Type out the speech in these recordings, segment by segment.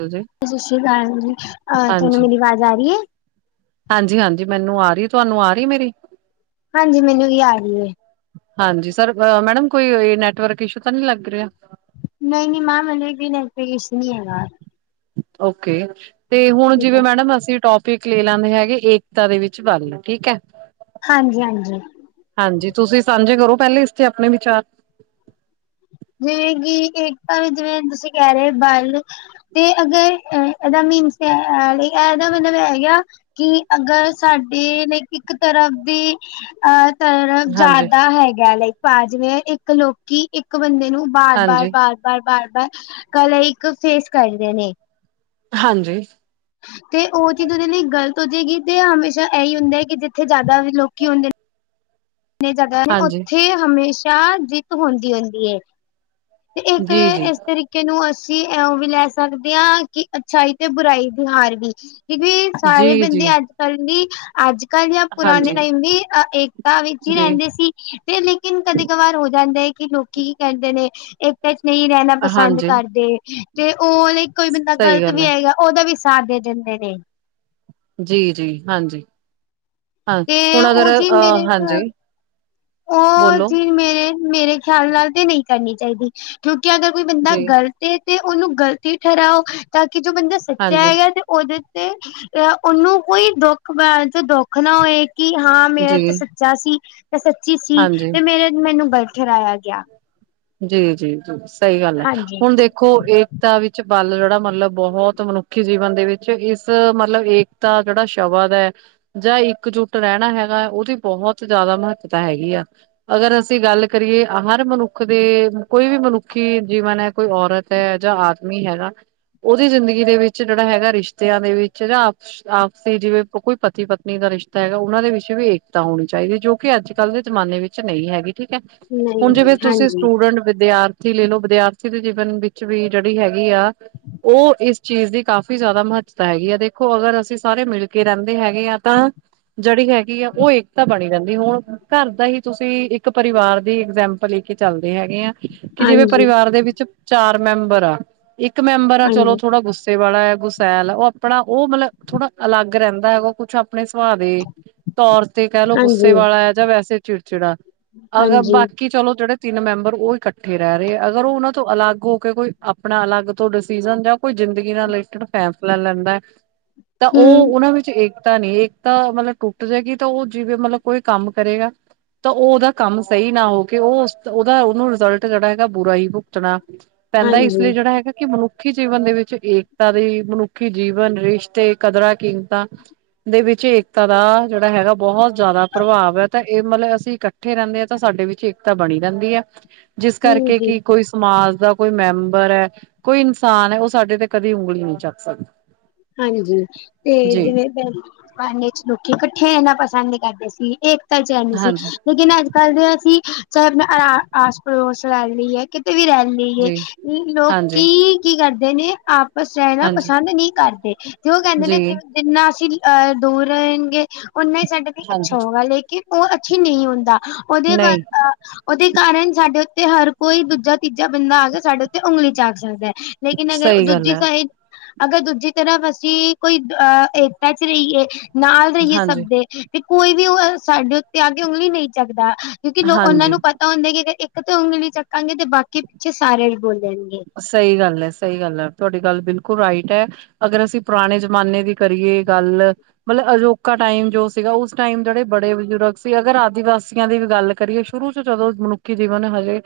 ਹਾਂਜੀ, ਸਤਿ ਸ੍ਰੀ ਅਕਾਲ ਜੀ ਭੈਣਜੀ ਅਹ ਤੁਹਾਨੂੰ ਮੇਰੀ ਆਵਾਜ਼ ਆ ਰਹੀ ਹੈ? ਹਾਂਜੀ-ਹਾਂਜੀ, ਮੈਨੂੰ ਆ ਰਹੀ ਤੁਹਾਨੂੰ ਆ ਰਹੀ ਮੇਰੀ? ਹਾਂਜੀ, ਮੈਨੂੰ ਵੀ ਆ ਰਹੀ ਹੈ। ਹਾਂਜੀ, ਸਰ ਮੈਡਮ ਕੋਈ ਨੈਟਵਰਕ ਇਸ਼ੂ ਤਾਂ ਨਹੀਂ ਲੱਗ ਰਿਹਾ? ਨਹੀਂ-ਨਹੀਂ, ਮੈਮ ਨੈਟਵਰਕ ਇਸ਼ੂ ਨਹੀਂ ਹੈਗਾ। ਓਕੇ, ਤੇ ਹੁਣ ਠੀਕ ਜਿਵੇਂ ਹੈ ਮੈਡਮ ਅਸੀਂ ਟੋਪ ਕ ਲੈ ਲੈਂਦੇ ਹੈਗੇ ਏਕਤਾ ਦੇ ਵਿੱਚ ਬਲ ਠੀਕ ਹੈ। ਹਾਂਜੀ-ਹਾਂਜੀ। ਹਾਂਜੀ, ਤੁਸੀਂ ਸਾਂਝੇ ਕਰੋ ਪਹਿਲੇ ਇਸਤੇ ਆਪਣੇ ਵਿਚਾਰ। ਜਿਵੇਂ ਕਿ ਏਕਤਾ ਵਿੱਚ, ਜਿਵੇਂ ਤੁਸੀਂ ਕਹਿ ਰਹੇ ਬਲ ਤੇ ਅਗਰ ਇਹਦਾ ਮੀਨਸ ਇਹਦਾ ਮਤਲਬ ਏ ਹੈਗਾ। ਕਿ ਅਗਰ ਸਾਡੇ ਲਈ ਇੱਕ ਤਰਫ ਦੀ ਆਹ ਤਰਫ਼ ਹਾਂਜੀ ਜ਼ਿਆਦਾ ਹੈਗਾ ਲਾਈਕ ਪਾ, ਜਿਵੇਂ ਇੱਕ ਲੋਕੀ ਇੱਕ ਬੰਦੇ ਨੂੰ ਹਾਂਜੀ ਬਾਰ-ਬਾਰ-ਬਾਰ-ਬਾਰ-ਬਾਰ- ਬਾਰ ਕਲਾ ਇੱਕ ਫੇਸ ਕਰਦੇ ਨੇ। ਹਾਂਜੀ। ਤੇ ਉਹ ਚੀਜ਼ ਉਹਦੇ ਲਈ ਗ਼ਲਤ ਹੋ ਜਾਏਗੀ, ਤੇ ਹਮੇਸ਼ਾ ਇਹੀ ਹੁੰਦਾ ਹੈ, ਕਿ ਜਿੱਥੇ ਜ਼ਿਆਦਾ ਲੋਕੀ ਹੁੰਦੇ ਤੇ ਜਗ੍ਹਾ ਨੇ, ਹਾਂਜੀ ਉੱਥੇ ਹਮੇਸ਼ਾ ਜਿੱਤ ਹੁੰਦੀ ਹੁੰਦੀ ਹੈ। ਤੇ ਜੀ ਇਹ, ਜੀ ਇਸ ਤਰੀਕੇ ਨੂੰ ਅਸੀਂ ਵੀ ਲੈ ਸਕਦੇ ਹਾਂ, ਕਿ ਅੱਛਾਈ ਤੇ ਬੁਰਾਈ ਦੀ ਹਾਰ ਵੀ। ਸਾਰੇ ਜੀ ਬੰਦੇ ਜੀ ਅੱਜ ਕੱਲ ਵੀ, ਅੱਜ-ਕੱਲ ਜਾਂ ਪੁਰਾਣੇ ਹਾਂਜੀ ਟਾਈਮ ਵੀ ਅ ਏਕਤਾ ਵੀ ਜੀ ਸੀ ਤੇ ਲੇਕਿਨ ਕਦੇ ਕਵਾਰ ਹੋ ਜਾਂਦਾ ਹੈ, ਕਿ ਲੋਕੀ ਕੀ ਕਹਿੰਦੇ ਨੇ ਕਈ ਨਹੀਂ ਰਹਿਣਾ ਪਸੰਦ ਹਾਂਜੀ ਕਰਦੇ, ਤੇ ਉਹ ਲਈ ਕੋਈ ਬੰਦਾ ਸਹੀ ਗ਼ਲਤ ਗੱਲ ਵੀ ਹੈ ਹੈਗਾ ਉਹਦਾ ਵੀ ਸਾਥ ਦੇ ਦਿੰਦੇ ਨੇ। ਜੀ ਜੀ, ਹਾਂਜੀ। ਹਾਂ ਤੇ ਹੁਣ ਅਗਰ ਉਹ ਜਿ ਅ ਮੇਰੇ, ਹਾਂਜੀ ਉਹ ਬੋਲੋ ਜਿ ਮੇਰੇ। [unintelligible] ਮੇਰੇ ਖਿਆਲ ਨਾਲ ਤੇ ਨਹੀਂ ਕਰਨੀ ਚਾਹੀਦੀ, ਕਿਉਂਕਿ ਅਗਰ ਕੋਈ ਬੰਦਾ ਜੀ ਗਲਤ ਐ ਤੇ ਉਹਨੂੰ ਗ਼ਲਤੀ ਠਹਿਰਾਓ, ਤਾਂ ਕਿ ਜੋ ਬੰਦਾ ਸੱਚਾ ਹਾਂਜੀ ਹੈਗਾ ਤੇ ਉਹਦੇ ਤੇ ਅ ਉਹਨੂੰ, ਕੋਈ ਦੁੱਖ ਪੈਣ 'ਚ ਦੁੱਖ ਨਾ ਹੋਏ। ਕਿ ਹਾਂ ਮੇਰਾ ਜੀ ਤੇ ਸੱਚਾ ਸੀ, ਤੇ ਸੱਚੀ ਸੀ, ਹਾਂਜੀ ਤੇ ਮੇਰੇ ਮੈਨੂੰ ਗਲਤ ਠਹਿਰਾਇਆ ਗਿਆ। ਜੀ, ਜੀ, ਜੀ ਸਹੀ ਗੱਲ ਹੈ, ਹਾਂਜੀ ਹੁਣ ਦੇਖੋ ਦੇਖੋ ਏਕਤਾ ਵਿੱਚ ਬਲ ਜਿਹੜਾ ਮਤਲਬ, ਬਹੁਤ ਮਨੁੱਖੀ ਜੀਵਨ ਦੇ ਵਿੱਚ ਇਸ ਮਤਲਬ ਏਕ ਤਾ ਜਿਹੜਾ ਸ਼ਬਦ ਹੈ ਜਾਂ ਇੱਕਜੁੱਟ ਰਹਿਣਾ ਹੈਗਾ, ਉਹਦੀ ਬਹੁਤ ਜ਼ਿਆਦਾ ਮਹੱਤਤਾ ਹੈਗੀ ਆ। ਅਗਰ ਅਸੀਂ ਗੱਲ ਕਰੀਏ, ਹਰ ਮਨੁੱਖ ਦੇ ਕੋਈ ਵੀ ਮਨੁੱਖੀ ਜੀਵਨ ਹੈ, ਕੋਈ ਔਰਤ ਹੈ ਜਾਂ ਆਦਮੀ ਹੈਗਾ ਉਹਦੀ ਜ਼ਿੰਦਗੀ ਦੇ ਵਿੱਚ ਜਿਹੜਾ ਹੈਗਾ, ਰਿਸ਼ਤਿਆਂ ਦੇ ਵਿੱਚ ਜਾਂ ਆਪਸੀ ਜਿਵੇਂ ਕੋਈ ਪਤੀ ਪਤਨੀ ਦਾ ਰਿਸ਼ਤਾ ਹੈਗਾ, ਉਹਨਾਂ ਦੇ ਵਿਸ਼ੇ ਵੀ ਏਕਤਾ ਹੋਣੀ ਚਾਹੀਦੀ ਹੈ, ਜੋ ਕਿ ਅੱਜ ਕੱਲ੍ਹ ਦੇ ਜਮਾਨੇ ਵਿੱਚ ਵਿੱਚ ਨਹੀਂ ਹੈਗੀ, ਠੀਕ ਹੈ। ਨਹੀਂ, ਜਿਵੇਂ ਤੁਸੀਂ ਹਾਂਜੀ। ਸਟੂਡੈਂਟ ਹੁਣ ਵਿਦਿਆਰਥੀ ਲੈ ਲਓ, ਵਿਦਿਆਰਥੀ ਦੇ ਜੀਵਨ ਵਿੱਚ ਵੀ ਜਿਹੜੀ ਹੈਗੀ ਆ ਉਹ ਇਸ ਚੀਜ਼ ਦੀ ਕਾਫ਼ੀ ਜ਼ਿਆਦਾ ਮਹੱਤਤਾ ਹੈਗੀ ਆ, ਦੇਖੋ ਅਗਰ ਅਸੀਂ ਸਾਰੇ ਮਿਲ ਕੇ ਰਹਿੰਦੇ ਹੈਗੇ ਆ ਤਾਂ ਜਿਹੜੀ ਹੈਗੀ ਆ, ਉਹ ਏਕਤਾ ਬਣੀ ਰਹਿੰਦੀ, ਹੁਣ ਘਰ ਦਾ ਹੀ ਤੁਸੀਂ ਇੱਕ ਪਰਿਵਾਰ ਦੀ ਐਗਜੈਪਲ ਆਪਾਂ ਲੈਕੇ ਚੱਲਦੇ ਹੈਗੇ, ਆ ਕਿ ਜਿਵੇਂ ਹਾਂਜੀ ਪਰਿਵਾਰ ਦੇ ਵਿੱਚ ਚਾਰ ਮੈਂਬਰ ਆ ਇੱਕ ਮੈਂਬਰ ਆ ਚਲੋ, ਥੋੜਾ ਗੁੱਸਾ ਗੁੱਸੇ ਵਾਲਾ ਹੈ ਗੁਸੈਲ, ਉਹ ਆਪਣਾ ਉਹ ਮਤਲਬ ਥੋੜਾ ਅਲੱਗ ਰਹਿੰਦਾ ਹੈਗਾ, ਕੁੱਛ ਆਪਣੇ ਸੁਭਾਅ ਦੇ ਤੌਰ ਤੇ ਕਹਿ ਲਉ, ਗੁੱਸੇ ਵਾਲਾ ਹੈ ਜਾਂ ਵੈਸੇ ਚਿੜਚਿੜਾ ਅਗਰ ਹਾਂਜੀ ਬਾਕੀ ਚਲੋ ਜਿਹੜੇ ਤਿੰਨ ਮੈਂਬਰ ਉਹ ਇਕੱਠੇ ਰਹਿ ਰਹੇ, ਅਗਰ ਉਹ ਉਹਨਾਂ ਤੋਂ ਅਲੱਗ ਹੋ ਕੇ ਕੋਈ ਆਪਣਾ ਅਲੱਗ ਤੋਂ ਡਿਸੀਜ਼ਨ, ਜਾਂ ਕੋਈ ਜ਼ਿੰਦਗੀ ਨਾਲ ਰਿਲੇਟਡ ਫੈਸਲਾ ਲੈਂਦਾ ਹੈ ਹ [inaudible] ਤਾਂ ਉਹ, ਉਹਨਾਂ ਵਿੱਚ ਏਕਤਾ ਨਹੀਂ। ਤਾਂ ਮਤਲਬ ਟੁੱਟ ਜਾਏਗੀ, ਤਾਂ ਉਹ ਜਿਵੇਂ ਮਤਲਬ ਕੋਈ ਕੰਮ ਕਰੇਗਾ, ਤਾਂ ਉਹ ਉਹਦਾ ਕੰਮ ਸਹੀ ਨਾ ਹੋਵੇ ਕਿ ਉਹ ਉਹਦਾ ਉਹਨੂੰ ਰਿਜ਼ਲਟ ਜਿਹੜਾ ਹੈਗਾ ਬੁਰਾ ਹੀ ਭੁਗਤਣਾ ਪੈਂਦਾ, ਇਸ ਹਾਂਜੀ ਲਈ ਜਿਹੜਾ ਹੈਗਾ ਕਿ ਮਨੁੱਖੀ ਮਨੁੱਖੀ ਜੀਵਨ ਦੇ ਵਿੱਚ ਏਕਤਾ ਦੀ, ਮਨੁੱਖੀ ਜੀਵਨ ਰਿਸ਼ਤੇ, ਕਦਰਾਂ, ਕੀਮਤਾਂ ਦੇ ਵਿੱਚ ਏਕਤਾ ਦਾ ਜਿਹੜਾ ਹੈਗਾ, ਬਹੁਤ ਜ਼ਿਆਦਾ ਪ੍ਰਭਾਵ ਹੈ। ਤਾਂ ਇਹ ਮਤਲਬ ਅਸੀਂ ਇਕੱ ਉੱਠੇ ਰਹਿੰਦੇ ਆ, ਤਾਂ ਸਾਡੇ ਵਿੱਚ ਏਕਤਾ ਬਣੀ ਰਹਿੰਦੀ ਹੈ ਜਿਸ ਹਮ ਕਰਕੇ ਜੀ ਕੀ ਕੋਈ ਸਮਾਜ ਦਾ ਕੋਈ ਮੈਂਬਰ ਹੈ, ਕੋਈ ਇਨਸਾਨ ਹੈ, ਉਹ ਸਾਡੇ ਤੇ ਕਦੇ ਉਂਗਲੀ ਨਹੀਂ ਚੱਕ ਸਕਦਾ। ਹਾਂਜੀ, ਤੇ ਜੀ ਜਿਵੇਂ [unintelligible] ਲੋਕੀ ਇਕੱਠੇ ਇਣਾ ਪਸੰਦ ਕਰਦੇ ਸੀ ਇਹ [unintelligible] ਹਾਂਜੀ ਲੇਕਿਨ ਅਜ ਕਰਦੇ ਹ, ਅਸੀਂ ਚਾਹੇ ਆਪਣਾ ਆਸ ਪੜੋਸ ਰੈ ਲੀ ਏ, ਕਿਤੇ ਵੀ ਰਹਿ ਏ ਜੀ ਹਾਂਜੀ ਲੋਕੀ ਕੀ ਕਰਦੇ ਨੇ, ਆਪਸ ਰਹਿਣਾ ਹਾਂਜੀ ਪਸੰਦ ਨਹੀਂ ਕਰਦੇ। ਤੇ ਉਹ ਕਹਿੰਦੇ ਨੇ, ਜੀ ਜਿੰਨਾ ਅਸੀਂ ਅਹ ਦੂਰ ਰਹਿਣਗੇ ਓਨਾਂ ਹੀ ਸਾਡੇ ਲਈ ਹਾਂਜੀ ਅੱਛਾ ਹੋਗਾ, ਲੇਕਿਨ ਉਹ ਅੱਛੀ ਨਹੀਂ ਹੁੰਦਾ ਉਹਦੇ ਨਹੀਂ ਉਹਦੇ ਕਾਰਨ ਸਾਡੇ ਉੱਤੇ ਹਰ ਕੋਈ ਦੂਜਾ-ਤੀਜਾ ਬੰਦਾ ਆਕੇ, ਸਾਡੇ ਉੱਤੇ ਉਂਗਲੀ ਚੱਕ ਸਕਦਾ। ਲੇਕਿਨ ਅਗਰ, ਸਹੀ ਗੱਲ ਦੂਜੀ ਹੈ ਸਾਈਡ, ਅਗਰ ਦੂਜੀ ਤਰਫ਼ ਅਸੀਂ, ਕੋਈ ਅ ਏਕਤਾ'ਚ ਰਹੀਏ, ਨਾਲ ਰਹੀਏ ਹਾਂਜੀ ਸਭ ਦੇ। ਤੇ ਕੋਈ ਵੀ ਉਹ ਸਾਡੇ ਉੱਤੇ ਆਕੇ ਉਂਗਲੀ ਨਹੀਂ ਚੱਕਦਾ, ਕਿਉਂਕਿ ਲੋ ਉਹਨਾਂ ਹਾਂਜੀ ਨੂੰ ਪਤਾ ਤਾਂ ਹੁੰਦਾ, ਕਿ ਅ ਇੱਕ ਤਾਂ ਉਂਗਲੀ ਚੱਕਾਂਗੇ ਤੇ ਬਾਕੀ ਪਿੱਛੇ ਸਾਰੇ ਵੀ ਬੋਲਣਗੇ। ਸਹੀ ਗੱਲ ਐ, ਸਹੀ ਗੱਲ ਐ, ਤੁਹਾਡੀ ਗੱਲ ਬਿਲਕੁਲ ਰਾਈਟ ਐ। ਅਗਰ ਅਸੀਂ ਪੁਰਾਣੇ ਜਮਾਨੇ ਦੀ ਕਰੀਏ, ਗੱਲ ਮਤਲਬ ਅਜੋਕਾ ਟਾਈਮ ਜੋ ਸੀਗਾ, ਉਸ ਟਾਈਮ ਜਿਹੜੇ ਬੜੇ ਬਜ਼ੁਰਗ ਸੀ ਅਗਰ ਆਦਿਵਾਸੀਆਂ ਦੀ ਵੀ ਗੱਲ ਕਰੀਏ ਸ਼ੁਰੂ'ਚ ਜਦੋਂ ਮਨੁੱਖੀ ਜੀਵਨ ਹਜੇ,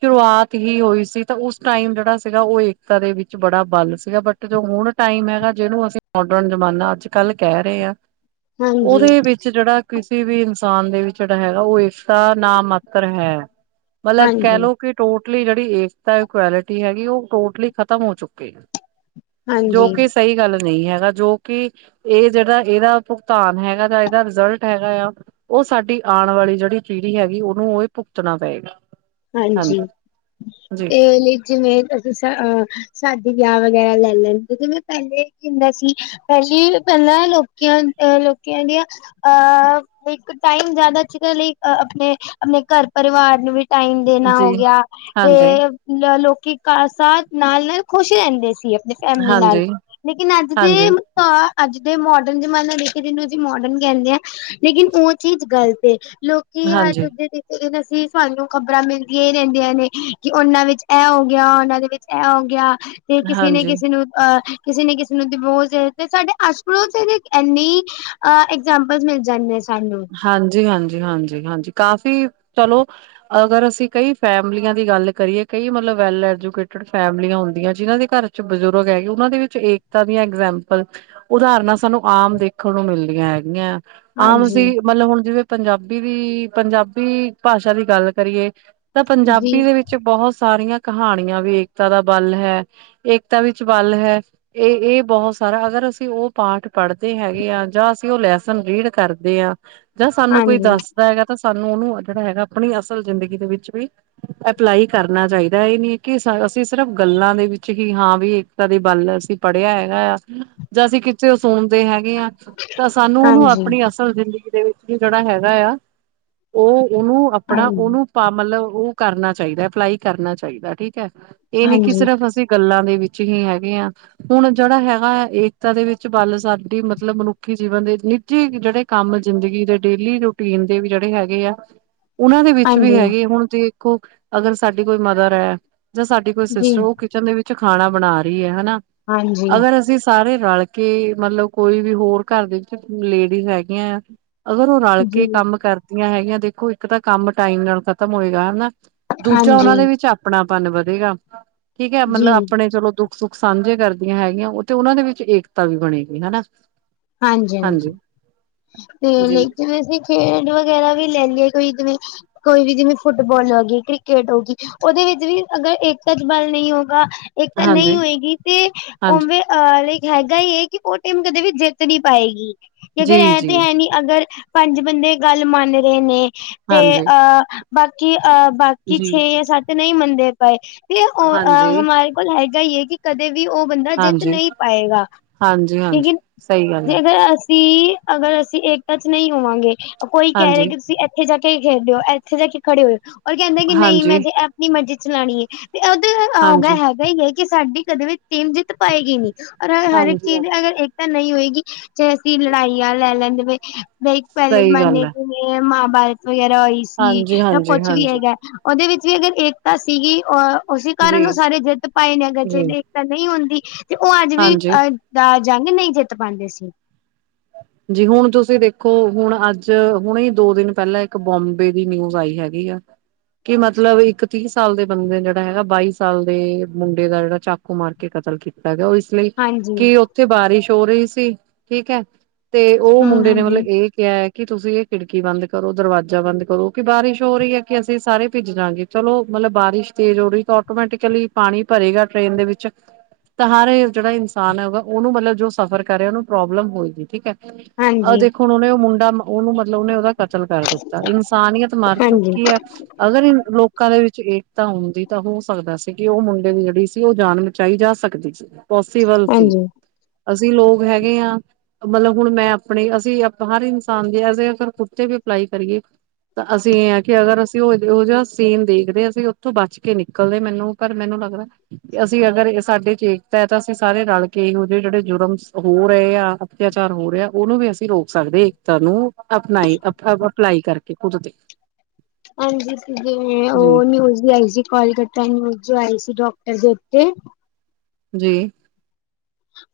ਸ਼ੁਰੂਆਤ ਹੀ ਹੋਈ ਸੀ ਤਾਂ ਉਸ ਟਾਈਮ ਜਿਹੜਾ ਸੀਗਾ, ਉਹ ਏਕਤਾ ਦੇ ਵਿੱਚ ਬੜਾ ਬਲ ਸੀਗਾ ਬਟ ਜੋ ਹੁਣ ਟਾਈਮ ਹੈਗਾ ਜਿਹਨੂੰ ਅਸੀ ਮੋਡਰਨ ਜ਼ਮਾਨਾ ਅੱਜ ਕੱਲ ਕਹਿ ਰਹੇ ਆ, ਹਾਂਜੀ ਉਹਦੇ ਵਿੱਚ ਜਿਹੜਾ ਕਿਸੀ ਵੀ ਇਨਸਾਨ ਦੇ ਵਿੱਚ ਜਿਹੜਾ ਹੈਗਾ, ਇਸ ਟਾ ਨਾ ਮਾਤਰ ਹੈ। ਮਤਲਬ ਹਾਂਜੀ ਕਹਿਲੋ, ਕਿ ਟੋਟਲੀ ਜਿਹੜੀ ਏਕਤਾ ਇਕੁਲਿਟੀ ਹੈਗੀ ਉਹ ਟੋਟਲੀ ਖ਼ਤਮ ਹੋ ਚੁੱਕੀ। ਜੋ ਹਾਂਜੀ ਕਿ ਸਹੀ ਗੱਲ ਨਹੀਂ ਹੈਗਾ, ਜੋ ਕਿ, ਇਹ ਜਿਹੜਾ ਇਹਦਾ ਭੁਗਤਾਨ ਹੈਗਾ ਜਾ, ਇਹਦਾ ਰਿਜ਼ਲਟ ਹੈਗਾ ਯਾ ਉਹ ਸਾਡੀ ਆਣ ਵਾਲੀ ਜਿਹੜੀ ਪੀੜੀ ਹੈਗੀ, ਉਹਨੂੰ ਉਹ ਭੁਗਤਣਾ ਪਏਗਾ। ਹਾਂਜੀ, ਜੀ ਏ ਲੇਕਿਨ ਏ ਜਿਸਾ ਸ਼ਾਦੀ-ਵਿਆਹ ਵਗੈਰਾ ਲੈ ਲੈਨ, ਜਵੇਂ ਪਹਿਲੇ ਕ ਹੁੰਦਾ ਸੀ ਪਹਿਲੇ, ਪਹਿਲਾਂ ਲੋਕੀਆਂ ਅਹ ਲੋਕੀਆਂ ਦੀਆਂ ਅਹ--ਇੱਕ ਟਾਈਮ ਜ਼ਿਆਦਾ ਜੀਦੇ ਲਈ, ਆਪਣੇ, ਆਪਣੇ ਘਰ-ਪਰਿਵਾਰ ਨੂੰ ਵੀ ਟਾਈਮ ਦੇਨਾ ਜੀ ਹੋਗਿਆ, ਤੇ ਹਾਂਜੀ ਮਤਲਬ, ਲੋਕੀ ਕਾਸ ਨਾਲ-ਨਾਲ ਖੁਸ਼ ਰਹਿੰਦੇ ਸੀ ਫੈਮਿਲੀ ਨਾਲ, ਹਾਂਜੀ, ਲੇਕਿਨ ਅੱਜ ਤੇ ਹਾਂਜੀ, ਹਾ, ਅੱਜ ਦੇ ਮੋਡਰਨ ਜਮਾਨਾ ਦੇਖੀ ਜਿਨੂੰ ਅਸੀਂ ਮੋਡਰਨ ਕਹਿੰਨੇ ਆ ਲੇਕਿਨ ਉਹ ਚੀਜ਼ ਗ਼ਲਤ ਏ, ਲੋਕੀ ਹਰ ਹਾਂਜੀ, ਹੋਗੀ ਅਸੀਂ, ਸਾਨੂੰ ਖ਼ਬਰਾਂ ਮਿਲਦੀਆਂ ਹੀ ਰਹਿੰਦੀਆਂ ਨੇ, ਕਿ ਉਹਨਾਂ ਵਿੱਚ ਐ ਹੋਗਿਆ, ਉਹਨਾਂ ਦੇ ਵਿੱਚ ਐ ਹੋਗਿਆ। ਤੇ ਕਿਸੇ ਨੇ ਹਾਂਜੀ। ਕਿਸੇ ਨੂੰ, ਅਹ ਕਿਸੇ ਨੇ ਕਿਸੇ ਨੂੰ ਦਿਵੋਸ ਦੇਤੇ, ਸਾਡੇ ਆਸ-ਪੜੋਸ ਇੰਨੀ ਅ ਐਕਜਾਂਮਪਲ ਮਿਲ ਜਾਂਦੇ, ਸਾਨੂੰ। ਹਾਂਜੀ-ਹਾਂਜੀ, ਹਾਂਜੀ-ਹਾਂਜੀ, ਕਾਫ਼ੀ, ਚਲੋ ਅਗਰ ਅਸੀਂ ਕਈ ਫੈਮਲੀਆਂ ਦੀ ਗੱਲ ਕਰੀਏ, ਕਈ ਮਤਲਬ ਵੈਲ ਐਜੂਕੇਟਡ ਫੈਮਲੀਆਂ ਹੁੰਦੀਆਂ, ਜਿਨਾਂ ਦੇ ਘਰ ਚ ਬਜ਼ੁਰਗ ਹੈਗੇ, ਉਹਨਾਂ ਦੇ ਵਿੱਚ ਏਕਤਾ ਦੀਆਂ ਇਗਜਾਮਪਲ ਉਦਾਹਰਨਾਂ ਸਾਨੂੰ ਆਮ ਵੇਖਣ ਨੂੰ ਮਿਲਦੀਆਂ ਹੈਗੀਆਂ, ਆਮ ਅਸੀਂ ਹਾਂਜੀ ਮਤਲਬ ਹੁਣ ਜਿਵੇਂ ਪੰਜਾਬੀ ਵੀ, ਪੰਜਾਬੀ ਭਾਸ਼ਾ ਦੀ ਗੱਲ ਕਰੀਏ ਮਤਲਬ, ਜੀ ਪੰਜਾਬੀ ਦੇ ਵਿੱਚ ਬਹੁਤ ਸਾਰੀਆਂ ਕਹਾਣੀਆਂ ਵੀ ਏਕਤਾ ਦਾ ਬਲ ਹੈ ਏਕਤਾ ਵਿੱਚ ਬਲ ਹੈ। ਇਹ, ਇਹ ਬਹੁਤ ਸਾਰਾ ਅਗਰ ਅਸੀਂ ਉਹ ਪਾਠ ਪੜ੍ਹਦੇ ਹੈਗੇ ਆ, ਜਾਂ ਅਸੀਂ ਉਹ ਲੈਸਨ ਰੀਡ ਕਰਦੇ ਆ, ਜਾਂ ਸਾਨੂੰ ਹਾਂ ਕੋਈ ਦੱਸਦਾ ਹੈਗਾ ਤਾਂ ਸਾਨੂੰ ਉਹਨੂੰ ਜਿਹੜਾ ਹੈਗਾ ਆਪਣੀ ਅਸਲ ਜ਼ਿੰਦਗੀ ਦੇ ਵਿੱਚ ਵੀ ਅਪਲਾਈ ਕਰਨਾ ਚਾਹੀਦਾ, ਇਹ ਨੀ ਕਿ ਅਸੀਂ ਸਿਰਫ ਗੱਲਾਂ ਦੇ ਵਿੱਚ ਹੀ, ਹਾਂ ਵੀ ਦੀ ਬੱਲ ਅਸੀਂ ਪੜ੍ਹਿਆ ਹੈਗਾ ਤਾਂ, ਜਾਂ ਅਸੀਂ ਚ ਉਹ ਸਣਦੇ ਹੈਗੇ ਆ, ਤਾਂ ਸਾਨੂੰ ਉਹਨੂੰ ਹਾਂਜੀ ਆਪਣੀ ਜ਼ਿੰਦਗੀ ਦੇ ਵਿੱਚ ਵੀ ਜਿਹੜਾ ਹੈਗਾ ਯਾ, ਉਹ, ਉਹਨੂੰ ਆਪਣਾ ਹਾਂਜੀ ਉਹਨੂੰ ਆਪ ਮਤਲਬ ਉਹ ਕਰਨਾ ਚਾਹੀਦਾ, ਅਪਲਾਈ ਕਰਨਾ ਚਾਹੀਦਾ ਠੀਕ ਹੈ, ਇਹ ਨੀ ਕਿ ਹਾਂਜੀ ਸਿਰਫ ਅਸੀ ਗੱਲਾਂ ਦੇ ਵਿੱਚ ਹੀ ਹੈਗੇ ਆਂ ਹੁਣ ਜਿਹੜਾ ਹੈਗਾ ਏਕਤਾ ਦੇ ਵਿੱਚ ਵੱਲ ਸਾਡੀ ਮਤਲਬ ਮਨੁੱਖੀ ਜੀਵਨ ਦੇ ਨਿੱਜੀ ਜਿਹੜੇ ਕੰਮ ਜ਼ਿੰਦਗੀ ਦੇ ਡੇਲੀ ਰੂਟੀਨ ਦੇ ਵੀ ਜਿਹੜੇ ਹੈਗੇ ਆ ਉਹਨਾਂ ਦੇ ਵਿੱਚ ਵੀ ਹਾਂਜੀ ਹੈਗੇ ਹੁਣ ਜੇ ਦੇਖੋ ਅਗਰ ਸਾਡੀ ਕੋਈ ਮਦਰ ਹੈ ਜਾਂ ਸਾਡੀ ਕੋਈ ਜੀ ਸਿਸਟਰ ਉਹ ਕਿ ਕਿਚਨ ਦੇ ਵਿੱਚ ਖਾਣਾ ਬਣਾ ਰਹੀ ਹੈ ਹਨਾ ਹਾਂਜੀ ਅਗਰ ਅਸੀਂ ਸਾਰੇ ਰਲ ਕੇ ਮਤਲਬ ਕੋਈ ਵੀ ਹੋਰ ਘਰ ਦੇ ਵਿੱਚ ਲੇਡੀਜ਼ ਹੈਗੀਆਂ ਅਗਰ ਉਹ ਰਲ ਜੀ ਕੇ ਕੰਮ ਕਰਦੀਆਂ ਹੈਗੀਆਂ ਦੇਖੋ ਇੱਕ ਤਾਂ ਕੰਮ ਟਾਈਮ ਨਾਲ ਖ਼ਤਮ ਹੋਏਗਾ ਹਨਾ ਦੂਜਾ ਹਾਂਜੀ ਉਹਨਾਂ ਦੇ ਵਿੱਚ ਆਪਣਾਪਨ ਵਧੇਗਾ ਠੀਕ ਮਤਲਬ ਜੀ ਆਪਣੇ ਚਲੋ ਦੁੱਖ ਸੁੱਖ ਸਾਂਝੇ ਕਰਦੀਆਂ ਹੈਗੀਆਂ ਉਹ ਤੇ ਉਹਨਾਂ ਦੇ ਵਿੱਚ ਏਕਤਾ ਵੀ ਬਣੇਗੀ ਹਨਾ ਹਾਂਜੀ- ਹਾਂਜੀ ਤੇ ਜੀ। ਲੇਕਿਨ ਅਸੀਂ ਖੇਡ ਵਗੈਰਾ ਵੀ ਲੈ ਲਈਏ ਕੋਈ ਜਿਵੇਂ ਕੋਈ ਵੀ ਜਿਵੇਂ ਫੁੱਟਬਾਲ ਹੋ ਗਈ ਕ੍ਰਿਕਟ ਹੋ ਗਈ ਉਹਦੇ ਵਿੱਚ ਵੀ ਅਗਰ ਏਕਤਾ 'ਚ ਬਲ ਨਹੀਂ ਹੋਊਗਾ ਇੱਕ ਤਾਂ ਨਹੀਂ ਹਾਂਜੀ, ਹੋਏਗੀ ਤੇ ਹਾਂਜੀ, ਉਵੇਂ ਅਹ ਲਾਈਕ ਹੈਗਾ ਹੀ ਹੈ ਕਿ ਉਹ ਟੀਮ ਕਦੇ ਵੀ ਜਿੱਤ ਨੀ ਪਾਏਗੀ ਅਗਰ ਜੀ, ਐਂ ਜੀ, ਤੇ ਹੈ ਨੀ ਅਗਰ ਪੰਜ ਬੰਦੇ ਗੱਲ ਮੰਨ ਰਹੇ ਨੇ ਤੇ ਹਾਂਜੀ, ਅਹ ਬਾਕੀ ਅਹ ਬਾਕੀ ਕਿ ਜੀ। ਛੇ ਜਾਂ ਸੱਤ ਨਹੀਂ ਮੰਨਦੇ ਪਏ ਤੇ ਹਾਂ ਹਾਂਜੀ, ਹਮਾਰੇ ਕੋਲ ਹੈਗਾ ਹੀ ਹੈ ਕਿ ਕਦੇ ਵੀ ਉਹ ਬੰਦਾ ਜਿੱਤ ਹਾਂਜੀ, ਨਹੀਂ ਪਾਏਗਾ ਹਾਂਜੀ, ਹਾਂਜੀ ਲੇਕਿਨ ਸਹੀ ਗੱਲ ਹੈ। ਜੇਕਰ ਅਸੀਂ ਅਗਰ ਅਸੀਂ ਏਕਤਾ 'ਚ ਨਹੀਂ ਹੋਵਾਂਗੇ ਕੋਈ ਕਹਿ ਰਹੇ ਹਾਂਜੀ, ਕਿ ਤੁਸੀਂ ਇ ਇੱਥੇ ਜਾ ਕੇ ਖੇਡਓ ਇੱਥੇ ਜਾ ਕੇ ਖੜੇ ਹੋਏ ਉਹ ਕਹਿੰਦੇ ਕਿ ਨਹੀਂ ਮੈਂ ਹਾਂਜੀ, ਜੇ ਆਪਣੀ ਮਰਜ਼ੀ ਚਲਾਉਣੀ ਹੈ ਤੇ ਉਹਦੇ ਆਗਾ ਹਾਂਜੀ, ਹੈਗਾ ਹੀ ਹੈ ਕਿ ਸਾਡੀ ਕਦੇ ਵੀ ਟੀਮ ਜਿੱਤ ਪਾਏਗੀ ਨੀ ਅਰ ਹਰ ਇੱਕ ਹਾਂਜੀ, ਚੀਜ਼ ਹਾਂਜੀ ਅਗਰ ਏਕਤਾ ਨਹੀਂ ਹੋਏਗੀ ਜੇ ਅਸੀਂ ਲੜਾਈਆਂ ਲੈ ਲੈਂਦੇ ਨੇ ਬਈ ਪਹਿਲੇ ਸਹੀ ਜਮਾਨੇ ਗੱਲ ਹੈ। 'ਚ ਮਹਾਭਾਰਤ ਵਗੈਰਾ ਹੋਈ ਸੀ ਹਾਂਜੀ ਤਾਂ ਹਾਂਜੀ ਕੁਛ ਵੀ ਹਾਂਜੀ ਹੈਗਾ ਉਹਦੇ ਵਿੱਚ ਵੀ ਅਗਰ ਏਕਤਾ ਸੀਗੀ ਔਰ ਉਸੇ ਜੀ ਕਾਰਨ ਉਹ ਸਾਰੇ ਜਿੱਦ ਪਾਏ ਨੇ ਅਗਰ ਜੀ ਜਿਹੜੇ ਤੇ ਨਹੀਂ ਹੁੰਦੀ ਤੇ ਉਹ ਅੱਜ ਵੀ ਹਾਂਜੀ ਅਹ ਦਾ ਜੰਗ ਨਹੀਂ ਜਿੱਤ ਪਾਉਂਦੇ ਸੀ ਜੀ ਹੁਣ ਤੁਸੀਂ ਦੇਖੋ ਹੁਣ ਅੱਜ ਹੁਣੇ ਦੋ ਦਿਨ ਪਹਿਲਾਂ ਇੱਕ ਬੋਂਬੇ ਦੀ ਨਿਊਜ਼ ਆਈ ਹੈਗੀ ਠੀ ਆ ਕਿ ਮਤਲਬ ਇੱਕ ਤੀਹ ਸਾਲ ਦੇ ਬੰਦੇ ਨੇ ਜਿਹੜਾ ਹੈਗਾ ਬਾਈ ਸਾਲ ਦੇ ਮੁੰਡੇ ਦਾ ਜਿਹੜਾ ਚੱਕ ਉਹ ਮਾਰ ਕੇ ਕਤਲ ਕੀਤਾ ਗਿਆ ਉਸ ਲਈ ਹਾਂਜੀ ਕਿ ਉੱਥੇ ਬਾਰਿਸ਼ ਹੋ ਰਹੀ ਸੀ ਠੀਕ ਹੈ ਤੇ ਉਹ ਹੂੰ ਮੁੰਡੇ ਨੇ ਹਾਂਜੀ ਮਤਲਬ ਏ ਕਿਹਾ ਕਿ ਤੁਸੀਂ ਇਹ ਖਿੜਕੀ ਬੰਦ ਕਰੋ ਦਰਵਾਜ਼ਾ ਬੰਦ ਕਰੋ ਕਿ ਬਾਰਿਸ਼ ਹੋ ਰਹੀ ਹੈ ਕਿ ਅਸੀਂ ਸਾਰੇ ਭਿੱਜ ਜਾਂਗੇ ਚਲੋ ਮਤਲਬ ਬਾਰਿਸ਼ ਤੇਜ਼ ਹੋ ਰਹੀ ਤਾਂ ਆਟੋਮੈਟਿਕਲੀ ਪਾਣੀ ਭਰੇਗਾ ਟ੍ਰੇਨ ਦੇ ਵਿੱਚ ਤਾਂ ਹਰ ਜਿਹੜਾ ਇਨਸਾਨ ਹੈਗਾ ਉਹਨੂੰ ਮਤਲਬ ਜੋ ਸਫ਼ਰ ਕਰੇ ਉਹਨੂੰ ਪ੍ਰੋਬਲਮ ਹੋਏਗੀ ਠੀਕ ਹੈ ਆਹ ਹਾਂਜੀ ਦੇਖੋ ਹੁਣ ਉਹਨੇ ਮੁੰਡਾ ਉਹਨੂੰ ਮਤਲਬ ਉਹਨੇ ਕਤਲ ਕਰ ਦਿੱਤਾ ਇਨਸਾਨੀਅਤ ਮਰ ਹਾਂਜੀ ਚੁੱਕੀ ਹੈ ਅਗਰ ਲੋਕਾਂ ਦੇ ਵਿੱਚ ਏਕਤਾ ਹੁੰਦੀ ਤਾਂ ਹੋ ਸਕਦਾ ਸੀ ਕਿ ਉਹ ਮੁੰਡੇ ਦੀ ਜਿਹੜੀ ਸੀ ਉਹ ਜਾਨ ਬਚਾਈ ਜਾ ਸਕਦੀ ਸੀ ਪੋਸੀਬਲ ਸੀ ਹਾਂਜੀ ਅਸੀਂ ਲੋਕ ਹੈਗੇ ਹਾਂ ਮਤਲਬ ਹੁਣ ਮੈਂ ਆਪਣੇ ਅਸੀਂ ਹਰ ਇਨਸਾਨ ਦੇ ਐਜੇ ਅਗਰ ਕੁੱਤੇ ਵੀ ਅਪਲਾਈ ਕਰੀਏ ਤਾਂ ਅਸੀਂ ਇਹ ਆ ਕਿ ਅਗਰ ਅਸੀ ਉਹੋ ਜਿਹਾ ਸੀਨ ਦੇਖਦੇ ਅਸੀਂ ਉੱਥੋਂ ਬਚ ਕੇ ਨਿਕਲਦੇ ਮੈਨੂੰ ਪਰ ਮੈਨੂੰ ਲੱਗਦਾ ਅਸੀਂ ਅਗਰ ਸਾਡੇ 'ਚ ਏਕਤਾ ਹੈ ਤਾਂ ਅਸੀਂ ਸਾਰੇ ਰਲ ਕੇ ਇਹੋ ਜਿਹੇ ਜਿਹੜੇ ਜੁਰਮ ਹੋ ਰਹੇ ਹੈ ਅਤਿਆਚਾਰ ਹੋ ਰਿਹਾ ਉਹਨੂੰ ਵੀ ਅਸੀਂ ਰੋਕ ਸਕਦੇ ਏਕਤਾ ਨੂੰ ਅਪਣਾਈ ਆਪਣਾਪਨ ਅਪਲਾਈ ਕਰਕੇ ਕਿ ਕੁਦਤੇ ਹਾਂਜੀ ਸੀ ਜ ਜੀ ਉਹ ਨਿਊਜ਼ ਦੀ ਆਈ ਸੀ ਕਾਲ ਤੇ [unintelligible] ਜੇ ਆਈ ਸੀ ਡੋਕਟਰ ਦੇੇ ਉਤੇ ਜੀ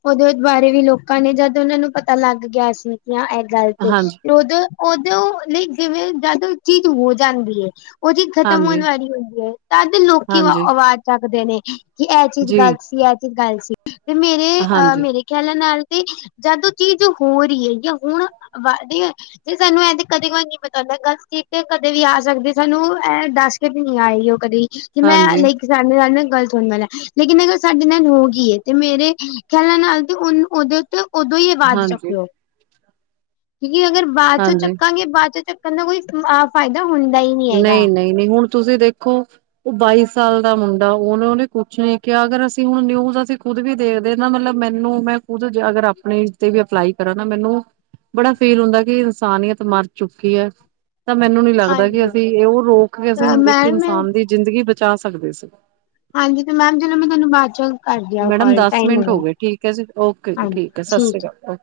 ਉਹਦੇ ਬਾਰੇ ਵੀ ਲੋਕਾਂ ਨੇ ਜਦ ਉਹਨਾਂ ਨੂੰ ਪਤਾ ਲੱਗ ਗਿਆ ਸੀ ਇਹ ਗੱਲ ਤੇ ਹਾਂਜੀ ਉਦੋਂ ਉਦੋਂ ਨਹੀਂ ਜਿਵੇਂ ਜਦੋਂ ਚੀਜ਼ ਹੋ ਜਾਂਦੀ ਹੈ ਉਹ ਜੀ ਖ਼ਤਮ ਹੋਣ ਹਾਂਜੀ ਵਾਲੀ ਹੋਈ ਏ ਤਦ ਲੋਕੀ ਅਵਾ ਹਾਂਜੀ ਆਵਾਜ਼ ਚੱਕਦੇ ਨੇ। ਕਿ ਇਹ ਚੀਜ਼ ਜੀ ਗ਼ਲਤ ਸੀ ਇਹ ਚੀਜ਼ ਗਲ ਸੀ ਤੇ ਮੇਰੇ ਅਹ ਹਾਂਜੀ ਮੇਰੇ ਖਿਆਲਾਂ ਨਾਲ ਤੇ ਜਦ ਉਹ ਚੀਜ਼ ਹੋ ਰਹੀ ਹੈ ਜਾਂ ਹੋਣ ਵ ਵਾਲੀ ਏ ਜੇ ਸਾਨੂੰ ਇੰਝ ਕਦੇ ਕਦਾਈ ਨੀ ਪਤਾ ਹੁੰਦਾ ਗਲ ਕੀਤੇ ਕਦੇ ਵੀ ਆ ਸਕਦੀ ਸਾਨੂੰ ਇਹ ਦੱਸ ਕਦੇ ਨੀ ਆਈ ਉਹ ਕਦੇ ਕਿ ਮੈਂ ਹਾਂਜੀ ਲਾਈਕ ਸਾਡੇ ਨਾਲ ਨਾ ਗੱਲ ਸੁਣਨ ਵਾਲਾ ਲੇਕਿਨ ਅਗਰ ਸਾਡੇ ਨਾਲ ਹੋ ਗਈ ਏ। ਤੇ ਮੇਰੇ ਖਿਆਲਾਂ ਨਾਲ ਤੇ ਉਹਨੂੰ ਉਹਦੇ ਉੱਤੇ ਓਦੋਂ ਹੀ ਆਵਾਜ਼ ਚੁਕ ਹਾਂਜੀ ਲਓ। ਕਿਉਂਕਿ ਅਗਰ ਬਾਦ ਚੋਂ ਹਾਂਜੀ ਚੱਕਾਂਗੇ ਬਾਦ ਚ ਚੱਕਣ ਨਾ ਕੋਈ ਆਪ ਫਾਇਦਾ ਹੁੰਦਾ ਹੀ ਨਹੀਂ ਹੈਗਾ। ਨਹੀਂ ਨਹੀਂ ਹੁਣ ਤੁਸੀਂ ਦੇਖੋ ਉਹ ਬਾਈ ਸਾਲ ਦਾ ਮੁੰਡਾ ਉਹਨੇ ਉਹਨੇ ਕੁੱਛ ਨੀ ਕਿਹਾ ਅਗਰ ਅਸੀਂ ਹੁਣ ਨਿਊਜ਼ ਅਸੀਂ ਖੁਦ ਵੀ ਦੇਖਦੇ ਨਾ ਮਤਲਬ ਮੈਨੂੰ ਮੈਂ ਖੁਦ ਜੇ ਅਗਰ ਆਪਣੇ ਤੇ ਵੀ ਅਪਲਾਈ ਕਰਾਂ ਨਾ ਮੈਨੂੰ ਬੜਾ ਫੀਲ ਹੁੰਦਾ ਕਿ ਇਨਸਾਨੀਅਤ ਮਰ ਚੁੱਕੀ ਹੈ। ਤਾਂ ਮੈਨੂੰ ਨੀ ਲੱਗਦਾ ਕਿ ਹਾਂਜੀ। ਅਸੀਂ ਉਹ ਰੋਕ ਕੇ ਅਸੀਂ ਇੱਕ ਮੈਮ ਇਨਸਾਨ ਦੀ ਜ਼ਿੰਦਗੀ ਬਚਾ ਸਕਦੇ ਸੀ। ਹਾਂਜੀ ਤੇ ਮੈਮ ਚਲੋ ਮੈਂ ਤੁਹਾਨੂੰ ਬਾ ਦ ਚ ਕਰਦੀ ਆ ਮੈਡਮ ਕਾਲ ਦਸ ਟਾਈਮ ਮਿੰਟ ਹੋ ਹੋਆ ਗਏ ਠੀਕ ਹੈ ਜੀ ਓਕੇ ਜੀ ਹਾਂਜੀ ਸਤਿ ਸ਼੍ਰੀ ਠੀਕ ਹੈ। ਅਕਾਲ